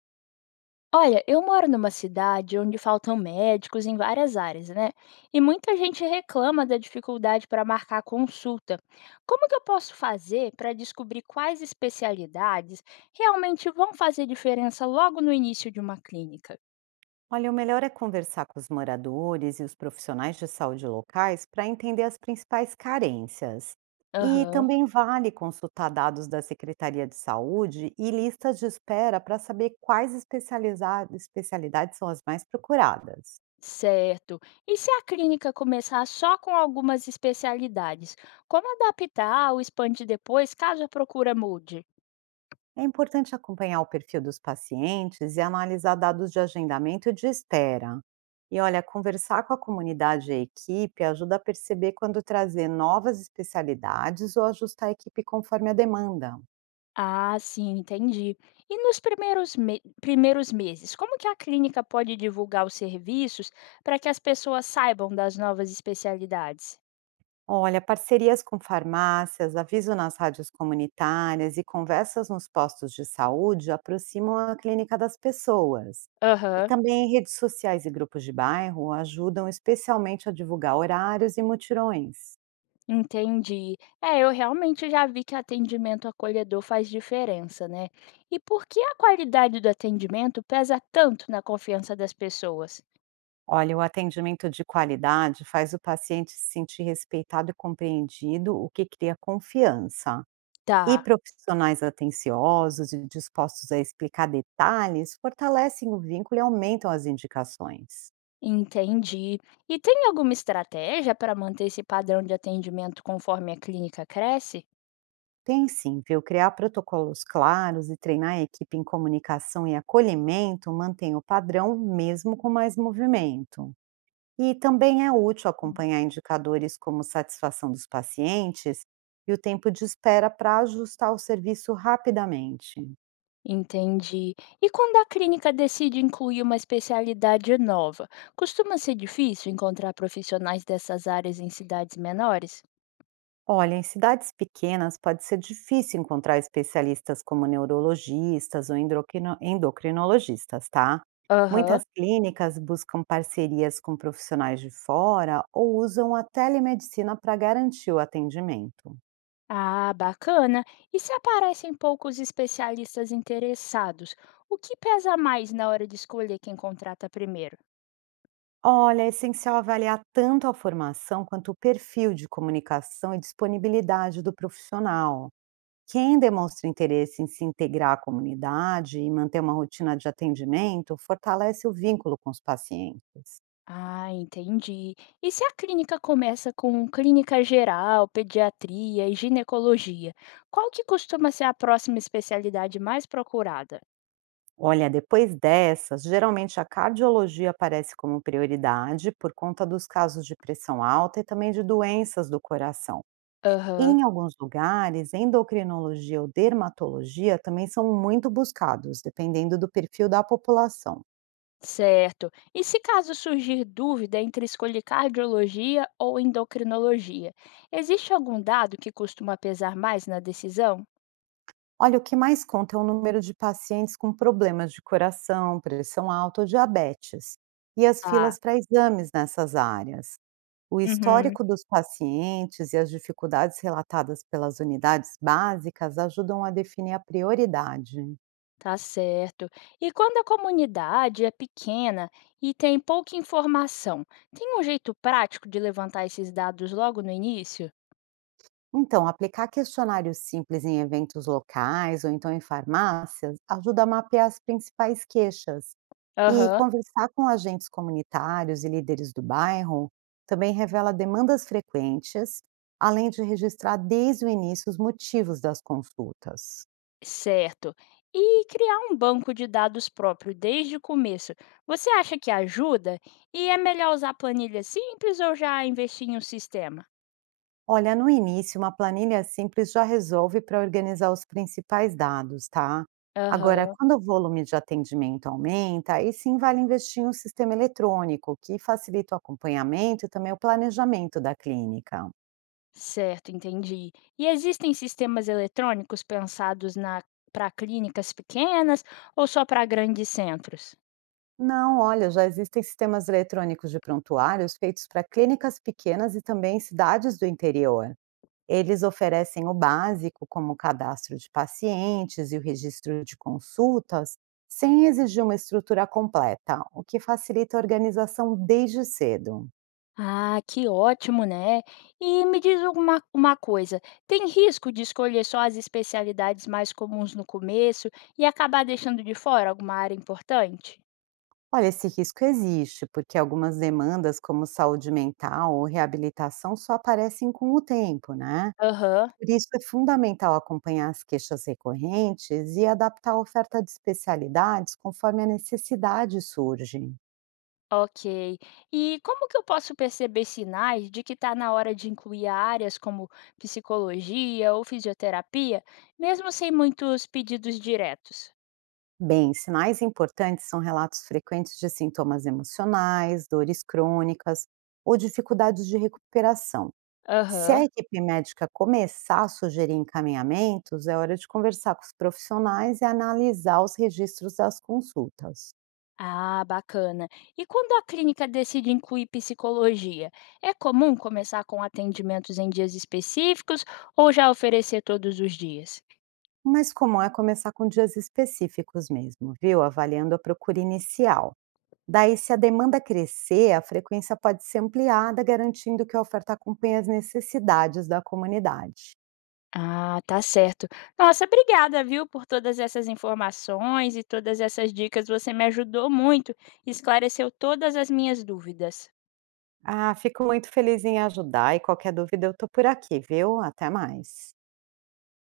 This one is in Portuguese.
Olha, eu moro numa cidade onde faltam médicos em várias áreas, né? E muita gente reclama da dificuldade para marcar consulta. Como que eu posso fazer para descobrir quais especialidades realmente vão fazer diferença logo no início de uma clínica? Olha, o melhor é conversar com os moradores e os profissionais de saúde locais para entender as principais carências. E Aham, também vale consultar dados da Secretaria de Saúde e listas de espera para saber quais especialidades são as mais procuradas. certo. E se a clínica começar só com algumas especialidades, como adaptar ou expandir depois caso a procura mude? É importante acompanhar o perfil dos pacientes e analisar dados de agendamento e de espera. E olha, conversar com a comunidade e a equipe ajuda a perceber quando trazer novas especialidades ou ajustar a equipe conforme a demanda. Ah, sim, entendi. E nos primeiros meses, como que a clínica pode divulgar os serviços para que as pessoas saibam das novas especialidades? Olha, parcerias com farmácias, aviso nas rádios comunitárias e conversas nos postos de saúde aproximam a clínica das pessoas. E Aham, também redes sociais e grupos de bairro ajudam especialmente a divulgar horários e mutirões. entendi. É, eu realmente já vi que atendimento acolhedor faz diferença, né? E por que a qualidade do atendimento pesa tanto na confiança das pessoas? Olha, o atendimento de qualidade faz o paciente se sentir respeitado e compreendido, o que cria confiança. E Tá, profissionais atenciosos e dispostos a explicar detalhes fortalecem o vínculo e aumentam as indicações. entendi. E tem alguma estratégia para manter esse padrão de atendimento conforme a clínica cresce? Tem sim, viu? Criar protocolos claros e treinar a equipe em comunicação e acolhimento mantém o padrão, mesmo com mais movimento. E também é útil acompanhar indicadores como satisfação dos pacientes e o tempo de espera para ajustar o serviço rapidamente. Entendi. E quando a clínica decide incluir uma especialidade nova, costuma ser difícil encontrar profissionais dessas áreas em cidades menores? Olha, em cidades pequenas pode ser difícil encontrar especialistas como neurologistas ou endocrinologistas, tá? Aham. Muitas clínicas buscam parcerias com profissionais de fora ou usam a telemedicina para garantir o atendimento. Ah, bacana. E se aparecem poucos especialistas interessados, o que pesa mais na hora de escolher quem contrata primeiro? Olha, é essencial avaliar tanto a formação quanto o perfil de comunicação e disponibilidade do profissional. Quem demonstra interesse em se integrar à comunidade e manter uma rotina de atendimento fortalece o vínculo com os pacientes. Ah, entendi. E se a clínica começa com clínica geral, pediatria e ginecologia, qual que costuma ser a próxima especialidade mais procurada? Olha, depois dessas, geralmente a cardiologia aparece como prioridade por conta dos casos de pressão alta e também de doenças do coração. Aham. Em alguns lugares, endocrinologia ou dermatologia também são muito buscados, dependendo do perfil da população. Certo. E se caso surgir dúvida entre escolher cardiologia ou endocrinologia, existe algum dado que costuma pesar mais na decisão? Olha, o que mais conta é o número de pacientes com problemas de coração, pressão alta ou diabetes, e as Ah, filas para exames nessas áreas. O uhum. histórico dos pacientes e as dificuldades relatadas pelas unidades básicas ajudam a definir a prioridade. Tá certo. E quando a comunidade é pequena e tem pouca informação, tem um jeito prático de levantar esses dados logo no início? Então, aplicar questionários simples em eventos locais ou então em farmácias ajuda a mapear as principais queixas. E Aham. conversar com agentes comunitários e líderes do bairro também revela demandas frequentes, além de registrar desde o início os motivos das consultas. Certo. E criar um banco de dados próprio desde o começo, você acha que ajuda? E é melhor usar planilha simples ou já investir em um sistema? Olha, no início, uma planilha simples já resolve para organizar os principais dados, tá? Agora, Aham, quando o volume de atendimento aumenta, aí sim vale investir em um sistema eletrônico que facilita o acompanhamento e também o planejamento da clínica. certo, entendi. E existem sistemas eletrônicos pensados na para clínicas pequenas ou só para grandes centros? Não, olha, já existem sistemas eletrônicos de prontuários feitos para clínicas pequenas e também cidades do interior. Eles oferecem o básico, como o cadastro de pacientes e o registro de consultas, sem exigir uma estrutura completa, o que facilita a organização desde cedo. Ah, que ótimo, né? E me diz uma coisa: tem risco de escolher só as especialidades mais comuns no começo e acabar deixando de fora alguma área importante? Olha, esse risco existe, porque algumas demandas, como saúde mental ou reabilitação, só aparecem com o tempo, né? Aham, Por isso é fundamental acompanhar as queixas recorrentes e adaptar a oferta de especialidades conforme a necessidade surge. ok. E como que eu posso perceber sinais de que está na hora de incluir áreas como psicologia ou fisioterapia, mesmo sem muitos pedidos diretos? Bem, sinais importantes são relatos frequentes de sintomas emocionais, dores crônicas ou dificuldades de recuperação. Se Aham. a equipe médica começar a sugerir encaminhamentos, é hora de conversar com os profissionais e analisar os registros das consultas. Ah, bacana. E quando a clínica decide incluir psicologia, é comum começar com atendimentos em dias específicos ou já oferecer todos os dias? O mais comum é começar com dias específicos mesmo, viu? Avaliando a procura inicial. Daí, se a demanda crescer, a frequência pode ser ampliada, garantindo que a oferta acompanhe as necessidades da comunidade. Ah, tá certo. Nossa, obrigada, viu, por todas essas informações e todas essas dicas. Você me ajudou muito, esclareceu todas as minhas dúvidas. Ah, fico muito feliz em ajudar e qualquer dúvida eu tô por aqui, viu? Até mais.